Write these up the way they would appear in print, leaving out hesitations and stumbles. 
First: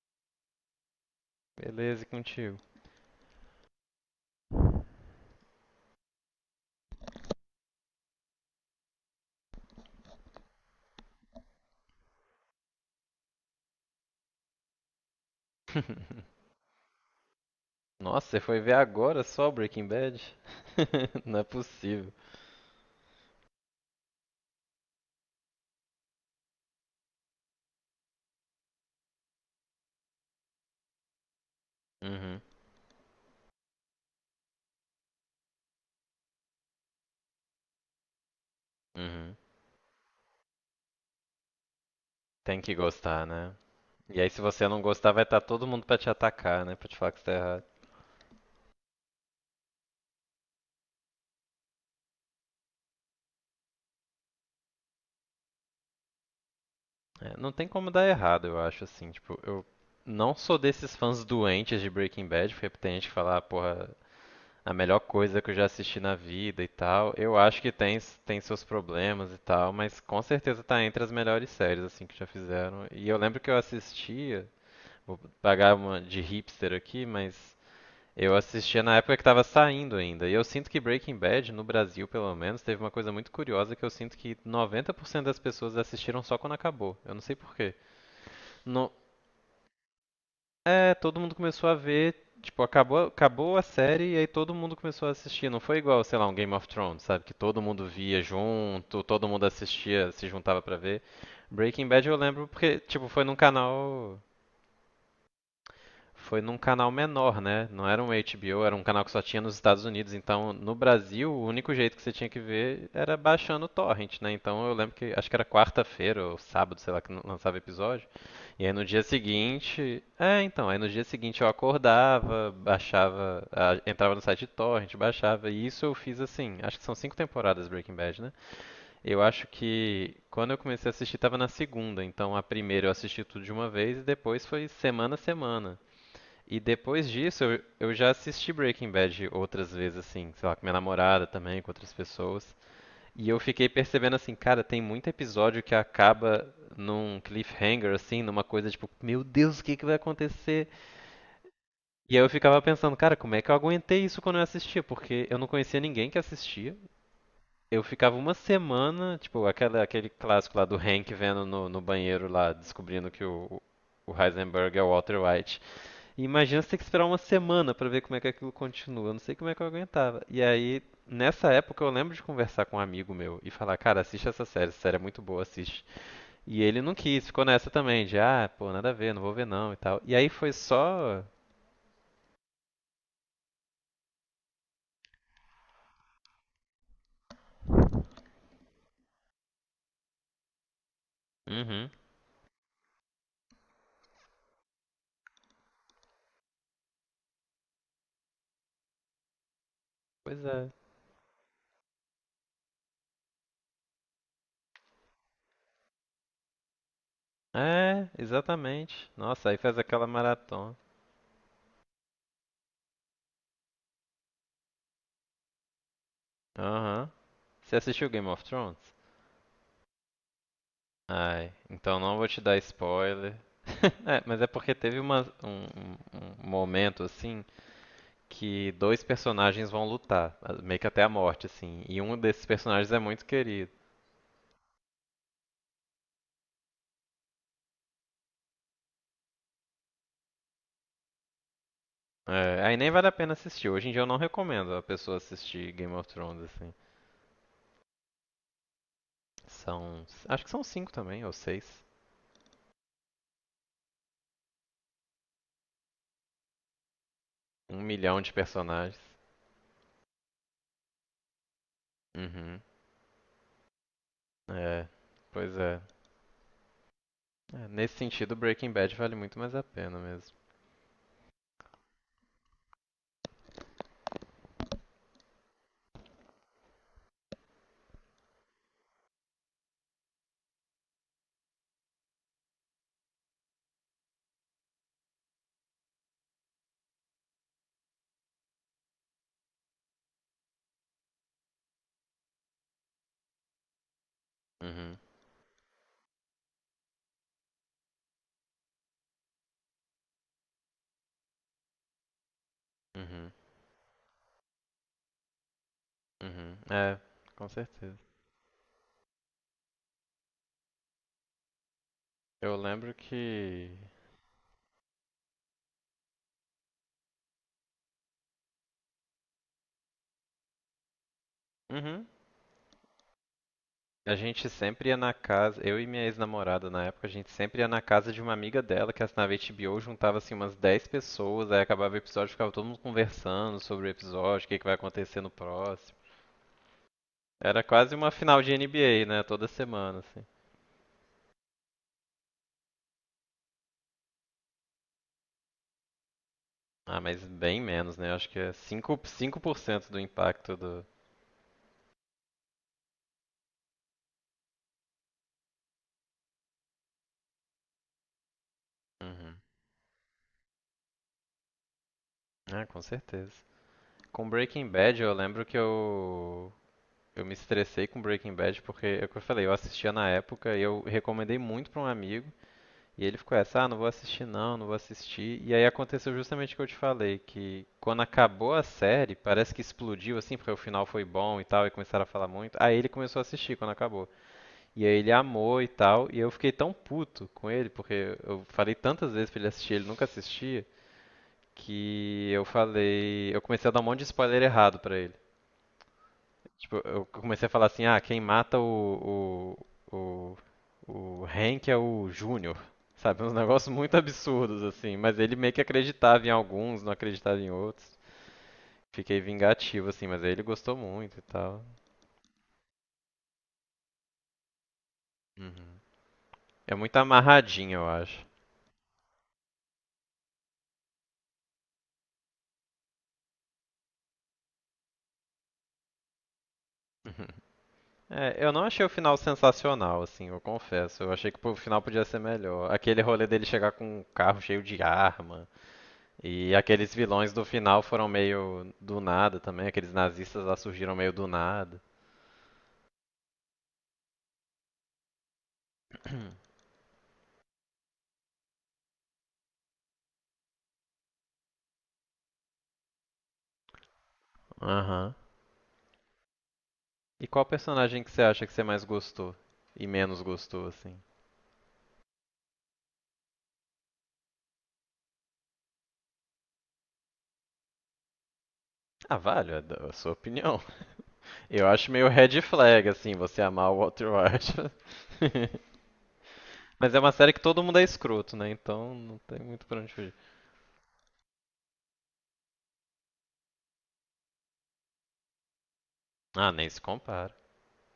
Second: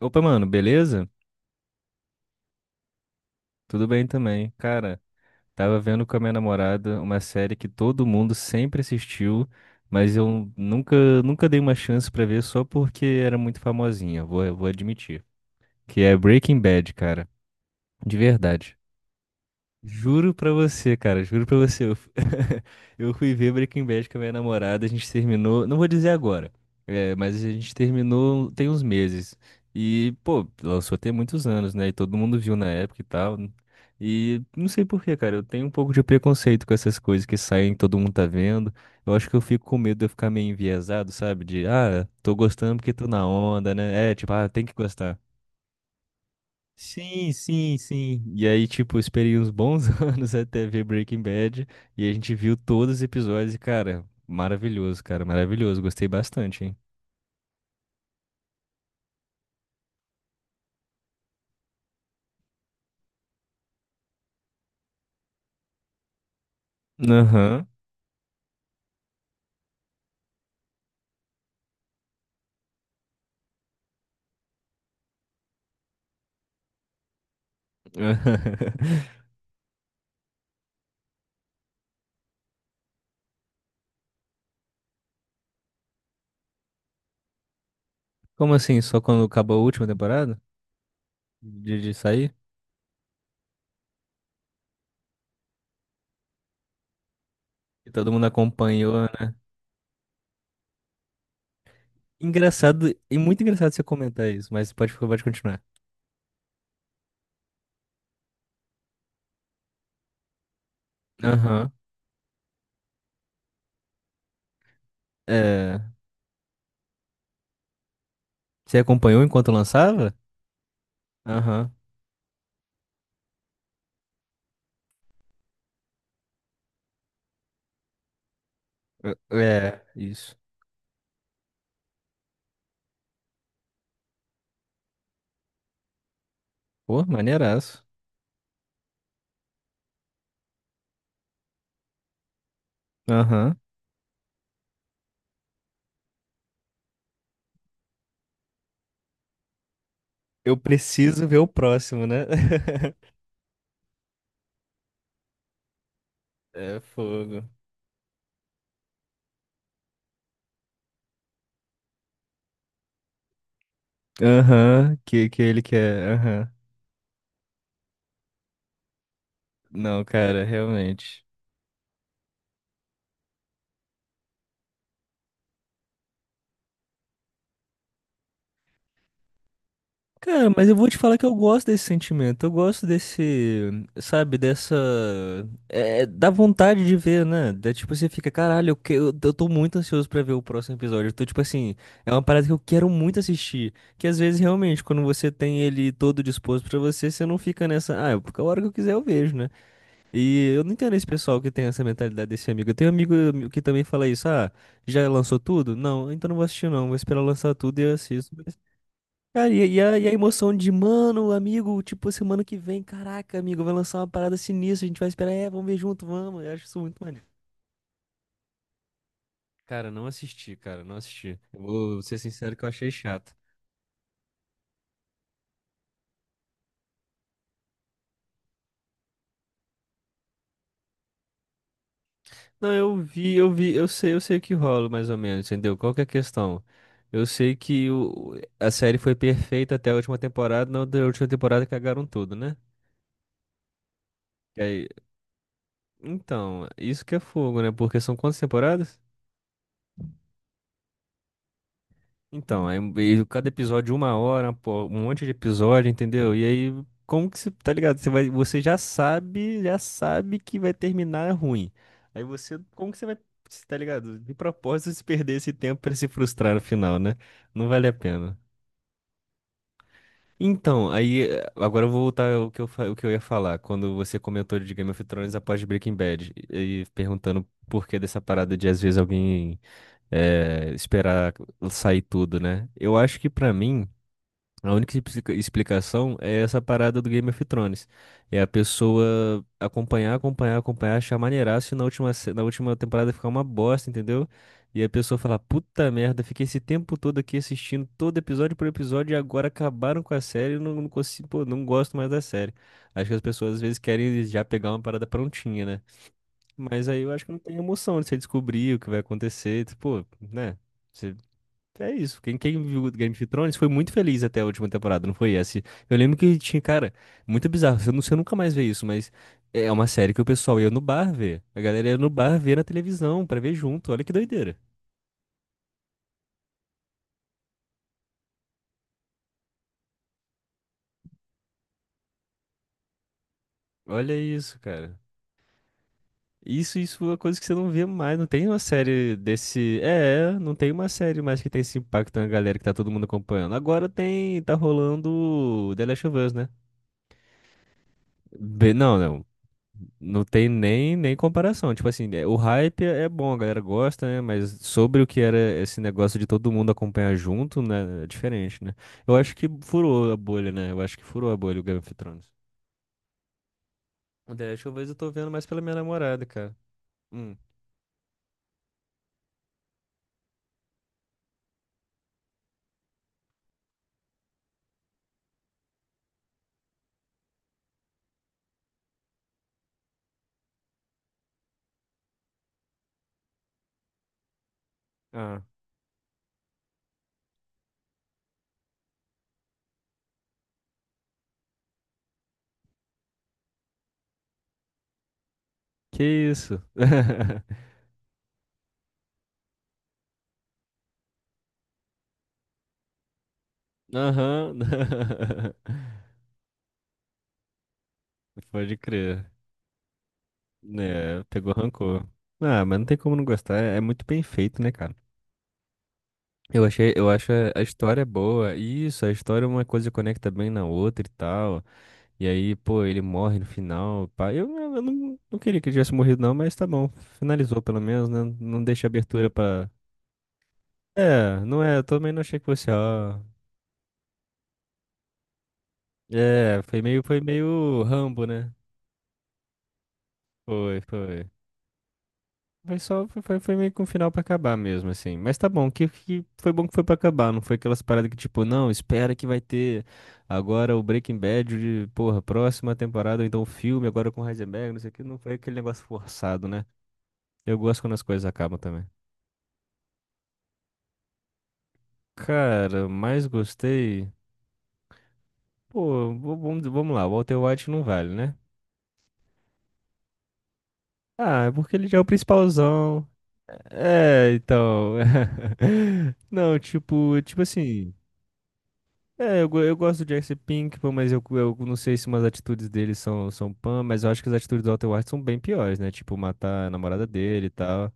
Opa, mano, beleza? Beleza, e contigo? Tudo bem também. Cara, tava vendo com a minha namorada uma série que todo mundo sempre assistiu, mas eu nunca dei uma chance pra ver só porque era muito famosinha, vou admitir. Que é Breaking Bad, cara. De Nossa, você foi ver verdade. agora só Breaking Bad? Juro pra você, cara, Não é juro pra você. Possível. eu fui ver Breaking Bad com a minha namorada, a gente terminou, não vou dizer agora, é, mas a gente terminou tem uns meses. E, pô, lançou tem muitos anos, né? E todo mundo Uhum, viu na época e tal. E não sei por quê, cara, eu tenho um pouco de preconceito com essas coisas que saem, todo mundo tá vendo. Eu acho uhum. que eu fico com medo de eu ficar meio enviesado, sabe? De, ah, tô Tem que gostando porque tô gostar, na né? onda, né? É, E aí, tipo, se ah, tem você que não gostar, gostar. vai estar todo mundo pra te atacar, né? Pra te falar que você tá Sim, errado. sim, sim. E aí, tipo, eu esperei uns bons anos até ver Breaking Bad. E a gente viu todos os episódios e, cara, maravilhoso, cara, maravilhoso. Gostei bastante, hein? É, não tem como dar errado, eu acho, assim. Tipo, eu não sou desses fãs doentes de Breaking Bad, porque tem gente que fala, ah, porra, a melhor coisa que eu já assisti na vida e tal. Eu acho Aham. que tem, tem seus problemas e tal, mas com certeza tá entre as melhores séries assim que já fizeram. E eu lembro que eu assistia, vou pagar uma de hipster aqui, mas eu assistia na época que tava saindo ainda. E eu sinto que Breaking Bad, no Brasil pelo menos, teve uma coisa muito curiosa que eu sinto que 90% das pessoas assistiram só quando acabou. Eu não sei por quê. Como assim? Só quando acabou a última temporada? É, todo mundo começou a De ver, sair? tipo, acabou, acabou a série e aí todo mundo começou a assistir. Não foi igual, sei lá, um Game of Thrones, sabe? Que todo mundo E todo via mundo acompanhou, junto, todo né? mundo assistia, se juntava pra ver. Breaking Bad eu lembro porque, Engraçado, tipo, e foi num muito engraçado você canal comentar isso, mas pode continuar. foi num canal menor, né? Não era um HBO, era um canal que só tinha nos Estados Unidos. Então, no Brasil, o Aham. único jeito que você tinha que ver era baixando o torrent, né? Então, eu lembro que acho que era É. quarta-feira ou sábado, sei lá, que lançava episódio. E aí Você no dia acompanhou enquanto seguinte, lançava? é, então, aí no dia seguinte eu Aham. acordava, baixava, entrava no site de torrent, baixava. E isso eu fiz assim, acho que são 5 temporadas Breaking Bad, né? Eu acho É, que isso. quando eu comecei a assistir tava na segunda, então a primeira eu assisti tudo de uma vez e depois foi semana a semana. E Pô, depois disso, eu, maneiraço. eu já assisti Breaking Bad outras vezes, assim, sei lá, com minha namorada também, com outras pessoas. E eu Aham. fiquei percebendo assim, cara, tem muito episódio que acaba num cliffhanger, assim, numa coisa tipo, meu Deus, o que que vai Eu acontecer? preciso ver o próximo, E aí né? eu ficava pensando, cara, como é que eu aguentei isso quando eu assistia? Porque eu não conhecia ninguém que assistia. É fogo. Eu ficava uma semana, tipo, aquele clássico lá do Hank vendo no, no banheiro lá, descobrindo que o Heisenberg é o Aham, Walter que White. ele quer. E Aham. imagina você ter que esperar uma semana pra ver como é que aquilo continua. Eu não sei como é que eu Não, aguentava. E cara, aí, realmente. nessa época, eu lembro de conversar com um amigo meu e falar, cara, assiste essa série é muito boa, assiste. E ele não quis, ficou nessa também, de ah, pô, nada a ver, não vou ver não e tal. E aí Cara, foi mas eu vou te falar só. que eu gosto desse sentimento. Eu gosto desse, sabe, dessa. É, dá vontade de ver, né? Da, tipo, você fica, caralho, eu tô muito ansioso pra ver o próximo episódio. Eu tô, tipo assim, Uhum. é uma parada que eu quero muito assistir. Que às vezes, realmente, quando você tem ele todo disposto pra você, você não fica nessa, ah, porque a hora que eu quiser eu vejo, né? Pois E eu é. não entendo esse pessoal que tem essa mentalidade desse amigo. Eu tenho um amigo que também fala isso. Ah, já lançou tudo? Não, então não vou assistir não. Vou esperar lançar tudo e eu É, assisto. Mas, exatamente. cara, Nossa, aí e, faz e a, aquela e a emoção de, maratona. mano, amigo, tipo, semana que vem, caraca, amigo, vai lançar uma parada sinistra, a gente vai esperar, é, vamos ver junto, vamos. Eu acho isso muito Aham. maneiro. Você assistiu Game of Thrones? Cara, não assisti, cara, não assisti. Ai, Eu então vou não ser vou te dar sincero que eu achei spoiler. chato. É, mas é porque teve um momento assim que dois personagens vão lutar, ah, meio que até a morte, assim. E um desses Não, personagens eu é muito vi, eu querido. vi, eu sei o que rola mais ou menos, entendeu? Qual que é a questão? Eu sei que o, a série foi perfeita até a última temporada, na da última temporada cagaram tudo, né? É, aí nem vale a pena assistir. Hoje em dia eu não E recomendo a aí- pessoa assistir Game of Thrones, então, assim. isso que é fogo, né? Porque são quantas temporadas? São. Acho que são cinco também, ou seis. Então, e cada episódio uma hora, pô, um monte de episódio, entendeu? E aí, como que você, tá Um ligado? Você milhão vai, de você já personagens. sabe, já sabe que vai terminar ruim. Aí você, Uhum. como que você vai, cê tá ligado? De É. propósito, se perder esse Pois é. tempo pra se frustrar no final, né? Não É, vale nesse a sentido, pena. Breaking Bad vale muito mais a pena mesmo. Então, aí, agora eu vou voltar ao que eu, o que eu ia falar, quando você comentou de Game of Thrones após Breaking Bad, e perguntando por que dessa parada de, às vezes, alguém esperar sair tudo, né? Eu acho que, pra mim, a única explicação é essa parada do Game of Thrones. É a pessoa acompanhar, achar maneiraço e na última, na última temporada ficar uma bosta, entendeu? E a Uhum. pessoa falar, puta merda, fiquei esse tempo todo aqui assistindo todo episódio por episódio e agora acabaram com a série e não, não consigo, pô, não gosto mais da série. Acho que as Uhum. pessoas às vezes querem já pegar uma parada prontinha, né? Uhum. Mas É, aí eu acho que não com tem certeza. emoção de você descobrir o que vai acontecer, tipo, pô, né? É isso. Quem, Eu quem viu lembro Game of Thrones foi que. muito feliz até a última temporada, não foi essa? Eu lembro que tinha, cara, muito bizarro. Eu não sei, eu nunca mais ver isso, mas é uma série que o pessoal ia no bar ver. A galera ia Uhum. no bar ver na televisão pra ver junto. Olha que A gente doideira. sempre ia na casa, eu e minha ex-namorada na época, a gente sempre ia na casa de uma amiga dela que assinava HBO, juntava assim umas 10 pessoas, aí acabava o episódio, ficava todo mundo conversando sobre o Olha episódio, o que isso, que vai cara. acontecer no próximo. Isso é uma coisa que você Era não vê quase uma mais. Não final tem de uma NBA, série né? Toda desse. semana, assim. Não tem uma série mais que tem esse impacto na galera que tá todo mundo acompanhando. Agora tem, tá rolando The Last of Us, né? Ah, mas bem menos, né? Acho que é cinco Não, não. cinco por cento do Não tem impacto do. nem comparação. Tipo assim, o hype é bom, a galera gosta, né? Mas sobre o que era esse negócio de todo mundo acompanhar junto, né? É diferente, né? Eu acho Uhum. que furou a bolha, né? Eu acho que furou a bolha o Game of Thrones. Ah, com certeza. Com O The Last Breaking of Us eu Bad, tô eu vendo lembro mais que pela minha namorada, eu. cara. Eu me Hum. estressei com Breaking Bad porque, é o que eu falei, eu assistia na época e eu recomendei muito pra um amigo. E ele ficou essa, ah, não vou assistir não, não vou assistir. E aí aconteceu justamente o que eu te falei, que quando acabou a série, parece que explodiu assim, porque o final foi bom e tal, e começaram a falar muito. Aí ele começou a assistir quando acabou. E aí ele Ah. amou e tal, e eu fiquei tão puto com ele, porque eu falei tantas vezes pra ele assistir, ele nunca assistia, que eu falei, eu comecei a dar um monte de spoiler errado pra ele. Que isso? Tipo, eu comecei a falar assim, ah, quem mata o, o Hank é o Júnior. Sabe, uns negócios muito absurdos, Aham. assim. Mas ele meio que acreditava em alguns, não acreditava em outros. Pode Fiquei crer. vingativo, assim, mas aí ele gostou muito e É, pegou tal. rancor. Ah, mas não tem como não gostar. É muito bem feito, né, cara? Uhum. Eu É achei, muito eu acho a amarradinho, eu história acho. boa. E Isso, a história uma coisa conecta bem na outra e tal. E aí, pô, ele morre no final. Pá. Eu não, não queria que ele tivesse morrido, não, mas tá bom. Uhum. Finalizou pelo menos, né? É, eu não Não achei deixa o final abertura pra. sensacional, assim, eu confesso. Eu achei que É, o não é, final eu podia também ser não achei que fosse, melhor. Aquele ó. rolê dele chegar com um carro cheio de arma. E É, foi aqueles meio, foi vilões do final meio foram Rambo, né? meio do nada também, aqueles nazistas lá Foi, surgiram meio foi. do nada. Foi só, foi meio que um final pra acabar mesmo, assim. Mas tá bom, que foi bom que foi pra acabar, não foi aquelas paradas que tipo, não, espera que vai ter agora o Breaking Bad de, porra, próxima temporada, ou então o filme agora com Heisenberg, não sei o que, Aham. não foi aquele negócio forçado, né? E qual Eu gosto quando as personagem que você coisas acha que acabam você mais também. gostou e menos gostou, assim? Cara, mais gostei. Pô, vamos lá, o Walter White não vale, né? Ah, vale, é a sua opinião. Ah, é Eu porque ele acho já é o meio red flag, principalzão. assim, você amar o Walter É, White. então. Não, Mas é uma tipo, série que tipo todo mundo é assim. escroto, né? Então não tem É, eu, muito eu pra onde gosto do fugir. Jesse Pinkman, mas eu não sei se umas atitudes dele são, são pan, mas eu acho que as atitudes do Walter White são bem piores, né? Tipo, Ah, matar nem a se namorada compara. dele e tal.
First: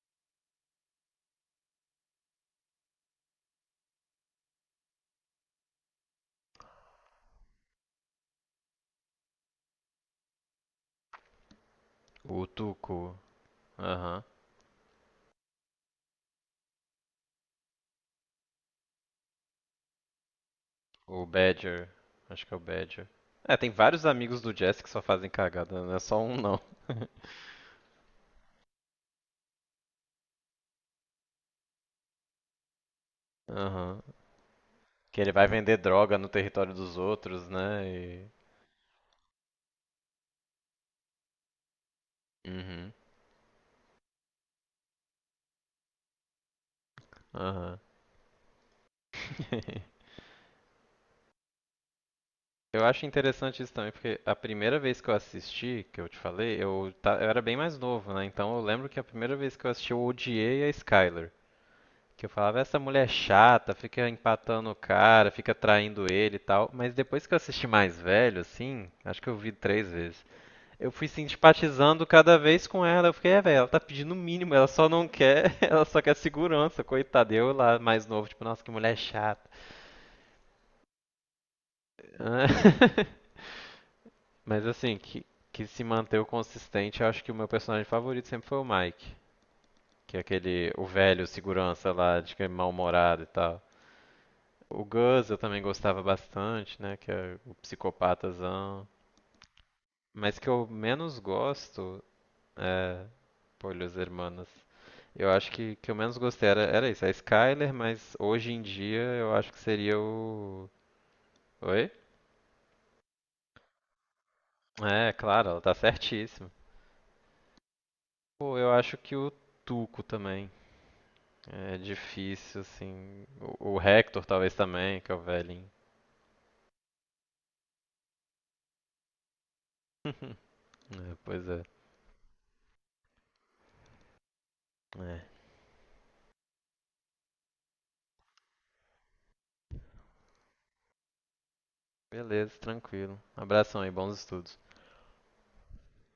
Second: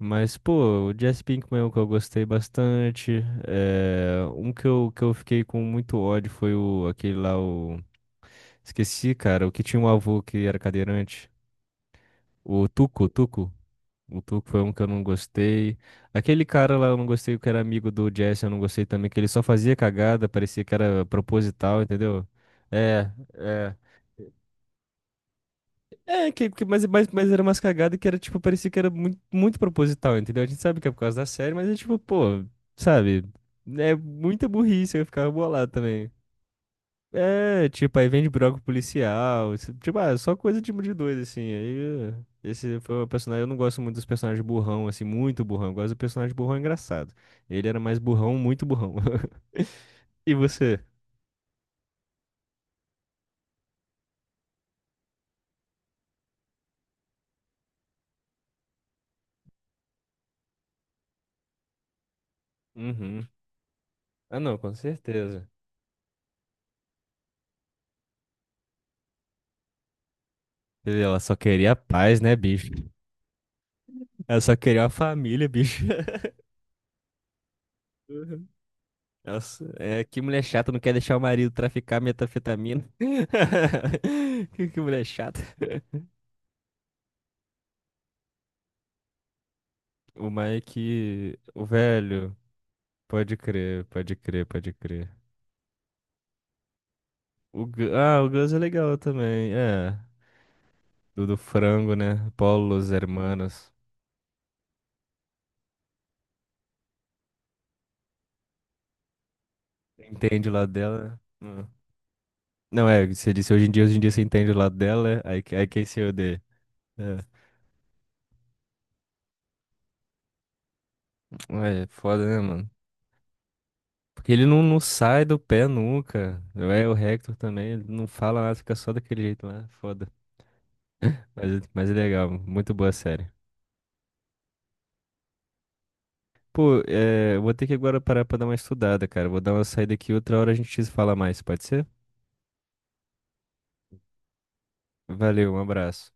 Mas, pô, o Jesse Pinkman é um que eu gostei bastante. É, um que que eu fiquei com muito ódio foi o, aquele lá, o... Esqueci, cara, o que tinha um avô que era cadeirante. O O Tuco, Tuco, Tuco. O aham. Tuco foi um que eu não gostei. Aquele cara lá eu não gostei, que era amigo do Jesse, eu não gostei também, que ele só fazia cagada, parecia que era O proposital, Badger, entendeu? acho que é o Badger. É, É, tem é. vários amigos do Jesse que só fazem cagada, não é só É, um que, não. que, mas, mas, mas era umas cagadas que era, tipo, parecia que era muito, muito proposital, entendeu? A gente sabe que é por causa da série, mas é tipo, pô, sabe? É Aham. muita burrice, eu Que ficava ele vai bolado vender também. droga no território dos outros, É, né? tipo, aí E... vende broco policial. Tipo, ah, só coisa tipo de dois, assim. Aí, esse Uhum. foi o personagem. Eu não gosto muito dos personagens burrão, assim, muito burrão. Eu gosto do personagem burrão engraçado. Ele Aham. era mais burrão, muito burrão. E você? Eu acho interessante isso também, porque a primeira vez que eu assisti, que eu te falei, eu era bem mais novo, né? Então eu lembro que a primeira vez que eu assisti, eu odiei a Skyler. Que eu falava, essa mulher é Uhum. chata, fica Ah, não, empatando com o cara, certeza. fica traindo ele e tal. Mas depois que eu assisti mais velho, assim, acho que eu vi 3 vezes. Eu fui Ela só queria simpatizando paz, né, cada vez bicho? com ela. Eu fiquei, é, velho, ela tá pedindo o Ela mínimo, só ela queria só uma não família, quer, ela bicho. só quer segurança, coitada. Eu lá, mais novo, tipo, Uhum. nossa, que mulher chata. Nossa, é que mulher chata não quer deixar o marido traficar metanfetamina. Mas Que assim, mulher que, chata. que se manteve consistente, eu acho que o meu personagem favorito sempre foi o Mike. Que é O aquele, o velho Mike, o segurança lá, de velho. que é mal-humorado e Pode tal. crer, pode crer, pode O crer. Gus eu também gostava bastante, né? Que é o O, ah, o Gus é psicopatazão. legal também, é. Mas que eu menos Do frango, gosto né? Paulo, os é. hermanos. Pô, Los Hermanos. Eu acho que eu menos gostei era isso, a Skyler, mas hoje em dia eu acho que seria Entende o lado o. dela? Né? Oi? Não, é, você disse hoje em dia você entende o lado dela, É, é, aí, claro, ela aí tá quem se odeia. certíssima. É. Pô, eu acho que o Tuco também. É Ué, é foda, né, difícil, mano? assim. O Hector Porque ele talvez não, não também, que é o sai do pé velhinho. nunca. É, o Hector também, ele não fala nada, fica só daquele jeito lá, é foda. Pois é. Mas é legal, muito boa a série. É. Pô, é, eu vou ter que agora parar pra dar uma estudada, cara. Vou dar uma saída aqui, outra hora a gente fala mais, pode ser? Beleza, tranquilo. Abração aí, bons estudos. Valeu, um abraço.